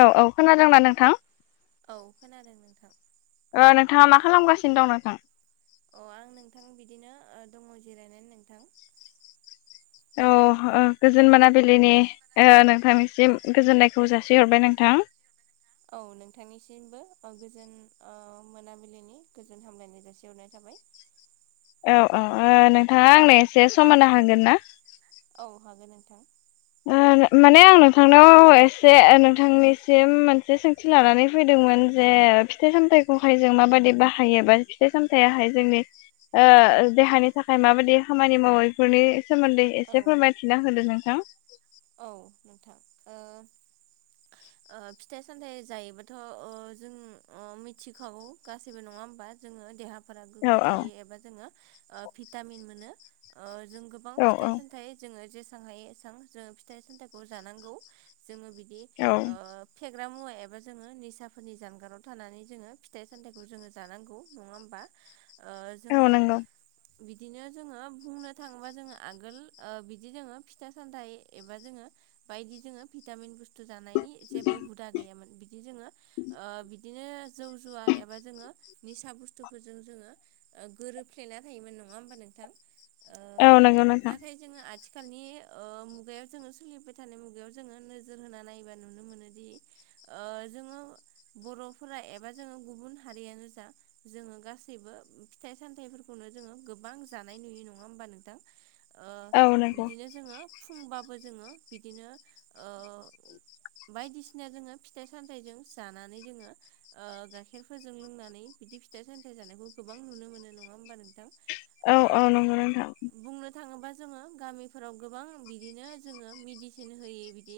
औ औ खोनादोंना नोंथां? औ खोनादों नोंथां। ओ नोंथाङा मा खालामगासिनो दं नोंथां? अ आं नोंथां बिदिनो ओ दङ जिरायनानै नोंथां। औ गोजोन मोनाबिलिनि ओ नोंथांनिसिम गोजोननायखौ जासिहरबाय नोंथां। औ नोंथांनिसिमबो गोजोन मोनाबिलिनि गोजोन हामलायनाय जासिहरनाय थाबाय। औ औ नोंथाङा आंनो एसे सम होनो हागोन ना? औ हागोन नोंथां। ओ माने आं नोंथांनाव एसे नोंथांनिसिम मोनसे सोंथि लानानै फैदोंमोन जे फिथाइ सामथाइखौहाय जों माबादि बाहायो बा फिथाइ सामथायाहाय जोंनि ओ देहानि थाखाय माबायदि खामानि मावो बेफोरनि सोमोन्दै औ एसे फोरमायथिना होदो नोंथां। औ नोंथां ओ [inaudible] ओ फिथाइ सामथाइ जायोबाथ' जों मिथिखागौ गासैबो नङा होमबा जोङो देहा फोरा औ गोग्गो थायो एबा भिटामिन मोनो। जों गोबां औ औ फिथाइ सामथाइ जोङो जेसां हायो एसेबां जोङो फिथाइ सामथाइखौ जानांगौ जोङो बि दि ओ औ केक फेग्रा मुवा एबा जोङो निसाफोरनि जानगाराव थानानै जोङो फिथाइ सामथाइखौ जोङो जानांगौ नङा होमबा? ओ औ जोङो नंगौ। बिदिनो जोङो बुंनो थाङोबा जोङो आगोल बिदि जोङो फिथा सामथाइ एबा जोङो बायदि जोङो भिटामिन बु स्थु जानायनि जेबो हुदा गैयामोन बिदि जोङो बि दिनो जौ जुवा एबा जोङो निसा बुस्थुफोरजों जोङो गोरोबफ्लेना थायोमोन। नङा होमबा नोंथां? औ नोंगौ नोंथां। आखालि ओ मुगायाव जोङो सोलिबाय थानाय मुगायाव जोङो नोजोर होना नायोबा नुनो मोनोदि ओ जोङो बर'फोरा एबा जोङो गुबुन हारियानो जा जोङो गासैबो फिथाइ सामथाइफोर खौनो जोङो गोबां जानाय नुयो नङा होमबा नोंथां? औ नंगौ। होमबाबो जोङो बिदिनो ओ बायदिसिना जोङो फिथाइ सामथाइजों जानानै जोङो गाइखेरफोरजों लोंनानै बि दि फिथाइ सामथाइ जानायखौ गोबां नुनो मोनो नङा होमबा नोंथां? औ ओ औ नंगौ नोंथां। बुंनो थाङोबा जोङो गामिफोराव गोबां बि दिनो जोङो मेदिसिन होै बिदि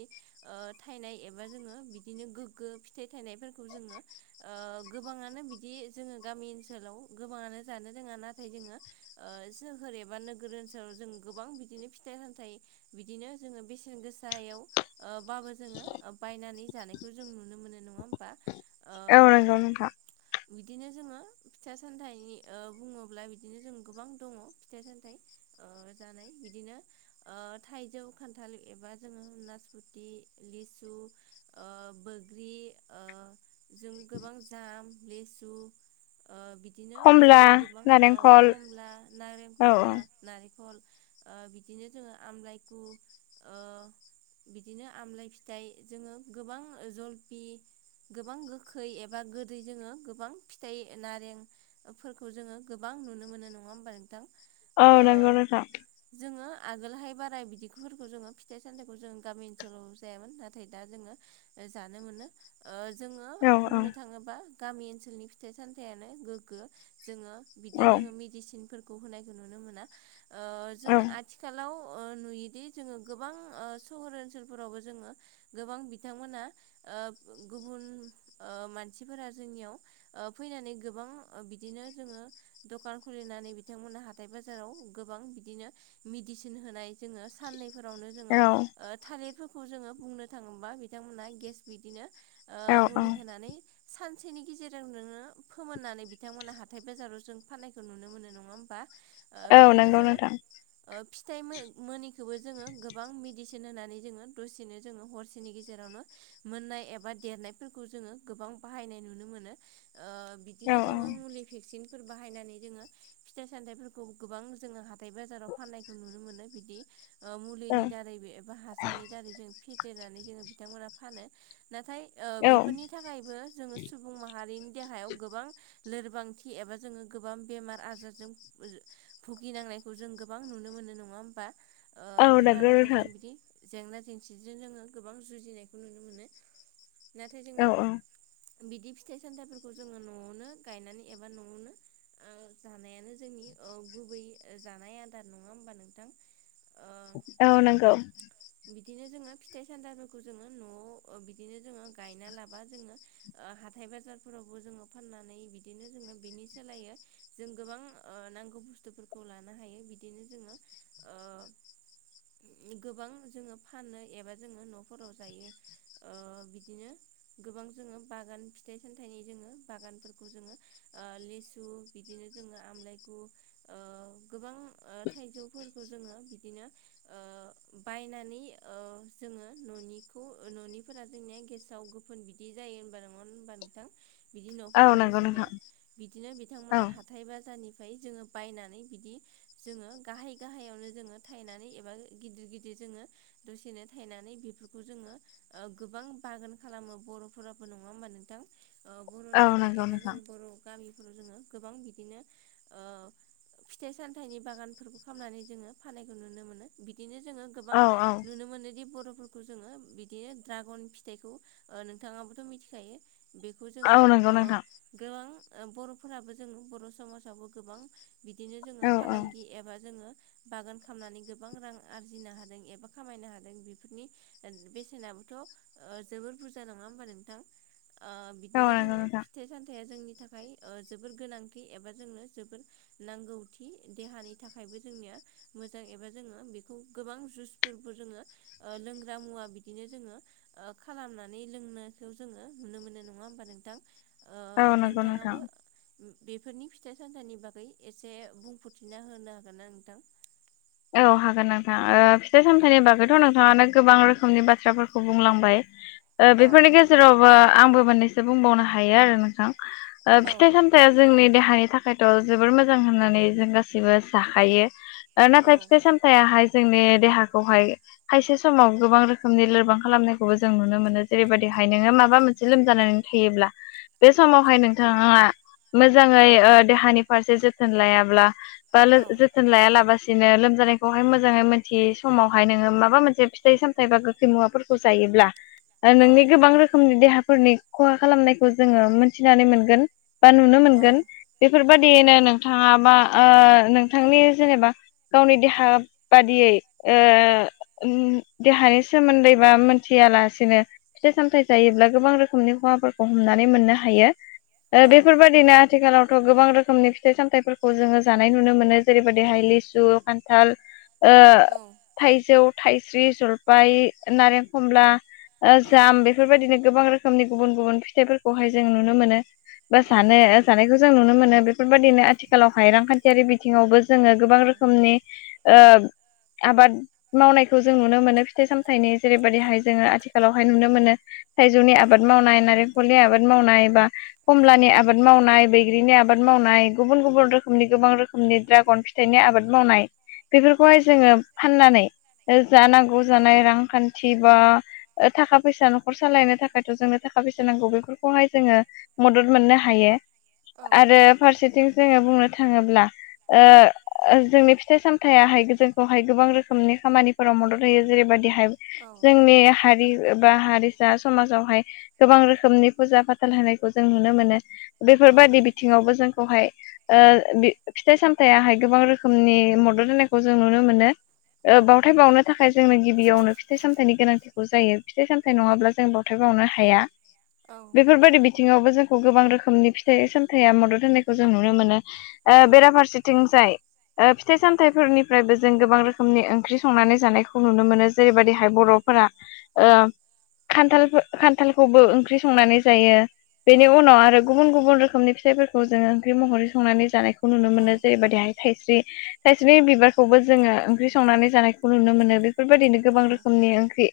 थायनाय एबा जोङो बिदिनो गोग्गो फिथाइ बे थाइनायफोरखौ जोङो ओ गोबाङनो बिदि जोङो गामि ओनसोलाव गोबाङानो जानो रों आ नाथाय जोङो सोहोर एबा नोगोर ओनसोलाव जों गोबां बिदिनो फिथाइ सामथाइ बिदिनो जोङो बेसेन गोसायाव बाबो जोङो बायनानै जानायखौ जों नुनो मोनो नङा होमबा ओ था [unintelligible] बिदिनो जोङो फिथा सामथाइनि बुङोब्ला बिदिनो जों गोबां दङ फिथा सामथाइ जानाय बिदिनो थाइजौ खान्थाल एबा जोङो नासपुथि लिसु बुग्रि ओ जों गोबां लिसु बिदिनो खमला जोङो गोबां औ नारेंखल खमला नारें औ खमला नारेंखल बिदिनो जोङो आमलाइ खो बिदिनो आमलाय फिथाइ जोङो गोबां जलफि गोबां गोखै एबा गोदै जोङो गोबां फिथाइ नारेंफोरखौ जोङो गोबां नुनो मोन नोंथ औ नंगौ नोंथां जों डो आगोलावहाय बाराय बि बिफोरखौ नुनो मोनो जोङो फिथाइ सामथाइखौ जों गामि ओनसोलाव जायामोन नाथाय दा जोङो जानो मोनो जोङो औ बुंनो थाङोबा गामि ओनसोलनि फिथाइ सामथायाइयानो गोग्गो जोङो बिदि औ जोङो मेडिसिनफोरखौ होनायखौ नुनो मोना औ जोङो आथिखालाव दि जोङो गोबां सहर ओनसोलफोरावबो जोङो गोबां बिथांमोना गुबुन मानसिफोरा जोंनियाव फैनानै गोबां बिदिनो जोङो दखान खुलिनानै बिथांमोनहा हाथाय बाजाराव गोबां बिदिनो मेदिसिन होनाय जोङो साननैफोरावनो जोङो औ थालिरफोरखौ जोङो बुंनो थाङोबा बिथांमोनहा गेस बिदिनो औ औ मुलि होनानै सान सानसेनि गेजेराव नोङो फोमोननानै बिथांमोनहा हाथाय बाजाराव जों फाननायखौ नुनो मोनो नङा होमबा औ बिदिनो नंगौ जोङो नोंथां फिथाइ मोनि खौखौबो जोङो गोबां मेडिसिन होनानै जोङो दसेनो जोङो हरसेनि गेजेरावनो मोननाय एबा देरनायफोरखौ जोङो गोबां बाहायनाय नुनो मोनो औ बिदिनो जोङो मुलि भेक्सिन फोर बाहायनानै जोङो फिथाइ सामथाइफोरखौ गोबां जोङो हाथाय बाजाराव फाननायखौ नुनो मोनो बिदि मुलिनि दारै एबा हासारनि दारै जों फेरनानै जोङो बिथांमोना फानो नाथाय औ बेफोरनि थाखायबो जोङो सुबुं माहारिनि देहायाव गोबां लोरबांथि एबा जोङो गोबां बेमार आजारजों भुगिनांनाय जों गोबां नुनो मोनो नाडा होनबा औ नंगौ नोंथां जेंना जेंसिजों जोङो गोबां जुजिनायखौ नुनो मोनो नाथाय जोङो औ औ बिदि फिथाइ सामथाइफोरखौ जोङो न'आवनो गायनानै एबा न'आवनो जानायानो जोंनि औ गुबै जानाय आदार नङा होमबा नोंथां ओ औ नंगौ बिदिनो जोङो फिथाइ सामथाफोरखौ जोङो न'आव बिदिनो जोङो गायना लाबा जोङो हाथाय बाजारफोरावबो जोङो फाननानै बिदिनो जोङो बिनि सोलायो जों गोबां नांगौ बुस्थुफोरखौ लानो हायो बिदिनो जोङो [inaudible] गोबां जोङो फानो एबा जोङो न'फोराव जायो बिदिनो गोबां जोङो बागान फिथाइ सामथाइनि जोङो बागानफोरखौ जोङो लेसु बिदिनो जों आमलाय गु गोबां थाइजौफोरखौ जोङो बिदिनो बायनानै जोङो न'निखौ न'निफोरा जोंनिया गेसाव गोफोन बिदि जायो होनबा नङा होनबा नोंथां बिदि औ न'फोराव नंगौ नोंथां रजुनाया बिदिनो औ बिथांमोना हाथाय बाजारनि जोङो बायनानै बिदि जोङो गाहाय गाहायावनो जोङो थायनानै एबा गिदिर गिदिर जोङो दसेनो थायनानै बेफोरखौ जोङो गोबां बागान खालामो बर'फोराबो नङा होमबा नोंथां बर' औ जायगा नंगौ एबा नोंथां जों बर' गामिफोराव जोङो गोबां बिदिनो फिथाइ सामथाइनि बागानफोरखौ खालामनानै जोङो फानायखौ नुनो मोनो बिदिनो जोङो गोबां औ औ नुनो मोनोदि बर' फोरफोरखौ जोङो बिदिनो ड्रागन फिथाइखौ नोंथाङाबोथ' मिथिखायो बेखौ औ जोङो नंगौ नोंथां गोबां बर'फोराबो जों बर' समाजावबो गोबां बिदिनो जोङो औ औ फालांगि एबा जोङो बागान खालामामनानै गोबां रां आरजिनो हादों एबा खामायनो हादों बेफोरनि बेसेनाबोथ' ओ जोबोर बुरजा नङा होमबा नोंथां ओ औ बिदिनो नंगौ जोङो नोंथां फिथाइ सामथाया जोंनि थाखाय ओ जोबोर गोनांथि एबा जोंनो जोबोर नांगौथि देहानि थाखायबो जोंनिया मोजां एबा जोङो बेखौ गोबां जुइसफोरबो जोङो लोंग्रा मुवा बिदिनो जोङो ओ खालामनानै लोंनायखौ जोङो नुनो मोनो नङा होमबा नोंथां। ओ औ नंगौ नोंथां। नोंथाङाबो बेफोरनि फिथाइ सामथाइनि बागै एसे बुंफोरथिना होनो हागोन ना नोंथां? औ हागोन नोंथां ओ फिथाइ औ सामथाइनि बागैथ' नोंथाङानो गोबां रोखोम रोखोमनि बाथ्राफोरखौ बुंलांबाय ओ बेफोरनि गेजेरावबो आंबो मोननैसो बुंबावनो हायो आरो नोंथां ओ फिथाइ औ सामथाइया जोंनि देहानि थाखायथ' जोबोर मोजां होननानै जों गासिबो जाखायो ओ नाथाय औ फिथायाहाय जोंनि देहाखौहाय खायसे समाव गोबां रोखोमनि लोरबां खालामनायखौबो जों नुनो मोनो। जेरैबायदिहाय नोङो माबा मोनसे लोमजानानै थायोब्ला बे समावहाय नोंथाङा मोजाङै ओ देहानि फारसे जोथोन लायाब्ला बा औ लो जोथोन लाया लाबासिनो लो जानायखौहाय मोजाङै मिथियै समावहाय नोङो माबा मोनसे फिथाइ सामथाइ बा गोखै मुवाफोरखौ जायोब्ला नोंनि गोबां रोखोमनि देहाफोरनि खहा खालामनायखौ जोङो मोनथिनानै मोनगोन बा नुनो औ मोनगोन बेफोर बेबायदियैनो नोंथाङा बा ओ नोंथांनि जेनेबा गावनि देहा बादियै ओ देहानि सोमोन्दैबा मिथियालासिनो फिथाइ सामथाय जायोब्ला गोबां रोखोमनि खहाफोरखौ हमनानै मोननो हायो। ओ औ बेफोर बायदिनो आथिखालावथ' गोबां रोखोमनि फि फिथाइ सामथाइफोरखौ जोङो जानाय नुनो मोनो जेरै बायदिहाइ लिसु खान्थाल ओ औ थाइजौ थाइस्रि जलफाय नारें खमला ओ जाम बेफोर बायदिनो गोबां रोखोमनि गुबुन गुबुन फिथाइफोरखौहाय जों नुनो मोनो। बा सानो जानायखौ जों नुनो मोनो बेफोर बादिनो आथिखालावहाय रांखान्थियारि बिथिङावबो जोङो औ गोबां रोखोमनि ओ आबाद मावनायखौ जों नुनो मोनो फिथाइ सामथाइनि जेरै बायदिहाय जोङो आथिखालावहाय नुनो मोनो। थाइजौनि आबाद मावनाय नारेंखलनि आबाद मावनाय बा खमलानि आबाद मावनाय बे गिरिनि आबाद मावनाय गुबुन गुबुन रोखोमनि गोबां रोखोमनि दड्रागन फिथाइनि आबाद मावनाय बेफोरखौहाय जोङो फाननानै जा नांगौ जानाय रांखान्थि बा ओ थाखा फैसा न'खर सालायनो थाखायथ' जोंनो थाखा फैसा नांगौ बेफोरखौहाय जोङो मदद मोननो हायो। औ आरो फारसेथिं जोङो बुंनो थाङोब्ला ओ जोंनि फिथाइ सामथायाहाय जोंखौहाय गोबां रोखोमनि खामानिफोराव मदद होयो जेरैबायदि हाय मदद जोंनि हारि बा हारिसा समाजावहाय गोबां रोखोमनि फुजा फाथोल होनायखौ जों नुनो मोनो। बेफोर होयो जेरैबायदिहाय औ बायदि बिथिङावबो जोंखौहाय ओ फिथाइ सामथायाहाय गोबां रोखोमनि मदद होनायखौ जों नुनो मोनो। बावथाय बावनो थाखाय जोंनो गिबियावनो फिथाइ सामथाइनि गोनांथिखौ जायो फिथाइ सामथाइ नङाब्ला जों बावथाय बावनो हाया। औ बेफोर बायदि बिथिङावबो जों खौ गोबां रोखोमनि फिथाइ सामथाइया मदद होनायखौ जों नुनो मोनो। ओ औ बेराफारसेथिंजाय ओ फिथाइ सामथाइफोरनिफ्रायबो जों गोबां रोखोमनि ओंख्रि संनानै जानायखौ नुनो मोनो जेरै बायदिहाय बर'फोरा ओ खान्थाल खान्थालखौबो ओंख्रि संनानै जायो। औ बेनि उनाव आरो गुबुन गुबुन रोखोमनि फिथाइफोरखौ जोङो ओंख्रि महरै संनानै जानायखौ खौ नुनो औ मोनो औ जेरै बायदिहाय थाइस्रि थाइस्रि बिबारखौबो जोङो ओंख्रि संनानै जानायखौ नुनो मोनो बेफोर बायदिनो गोबां रोखोमनि ओंख्रि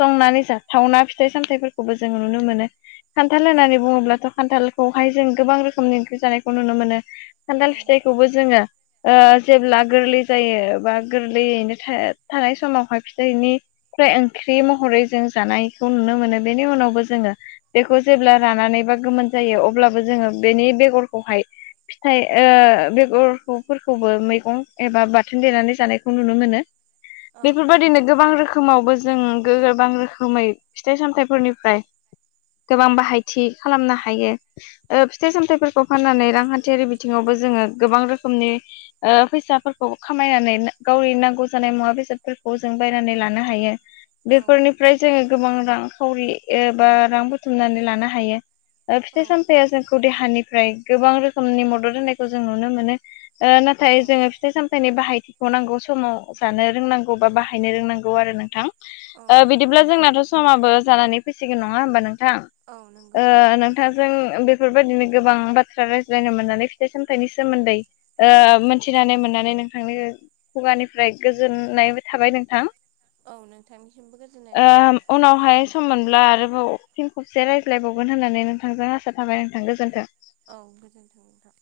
संनानै जाथावना फिथाइ सामथाइफोरखौबो जों नुनो मोनो। खान्थाल होननानै बुङोब्लाथ' खान्थाल खौहाय जों गोबां रोखोमनि ओंख्रि जानायखौ नुनो मोनो खान्थाल फिथाइखौबो जोङो जेब्ला गोरलै जायो बा गोरलैयैनो थानाय समावहाय फिथाइनिफ्राय ओंख ख्रि महरै जों जानायखौ नुनो मोनो बेनि उनावबो जोङो बेखौ जेब्ला रानानैबा गोमोन जायो अब्लाबो जोङो बेनि बेगरखौहाय फिथाइ बेगरफोरखौबो मैग गं एबा बाथोन देनानै जानायखौ नुनो मोनो बेफोरबायदिनो गोबां रोखोम रोखोमावबो जों गोबां रोखोमै फिथाइ सामथाइफोरनिफ्राय गोबां बाहायथि खालामनो हायो फिथाइ ओ सामथाइफोरखौ फाननानै रांखान्थियारि बिथिङावबो जोङो गोबां रोखोमनि ओ फैसाफोरखौ खामायनानै गावनि नांगौ जानाय मुवा बेसादफोरखौ जों बायनानै लानो हायो बेफोरनिफ्राय जोङो गोबां रांखावरि एबा रां बुथुमनानै लानो हायो फिथाइ सामथाया जोंखौ देहानिफ्राय गोबां रोखोमनि मदद औ होनायखौ जों नुनो मोनो नाथाय नाथाय औ जोङो फिथाइ सामथाइनि बाहायथिखौ नांगौ समाव जानो रोंनांगौ बा बाहायनो रोंनांगौ आरो नोंथां औ नंगौ बिदिब्ला जोंनाथ' समाबो जानानै फैसिगोन नङा होमबा नों थां औ नंगौ नोंथांजों बे बेफोरबायदिनो गोबां बाथ्रा रायज्लायनो मोननानै फिथाइ सामथाइनि सोमोन्दै मोनथिनानै मोननानै नोंथांनि खुगानिफ्राय गोजोननायबो थाबाय नोंथां औ नोंथांनिसिमबो गोजोननाय थाबाय अब्ला आरोबाव फिन खबसे रायज्लायबावगोन होननानै नोंथांजों आसा थाबाय नोंथां गोजोन्थों औ गोजोन्थों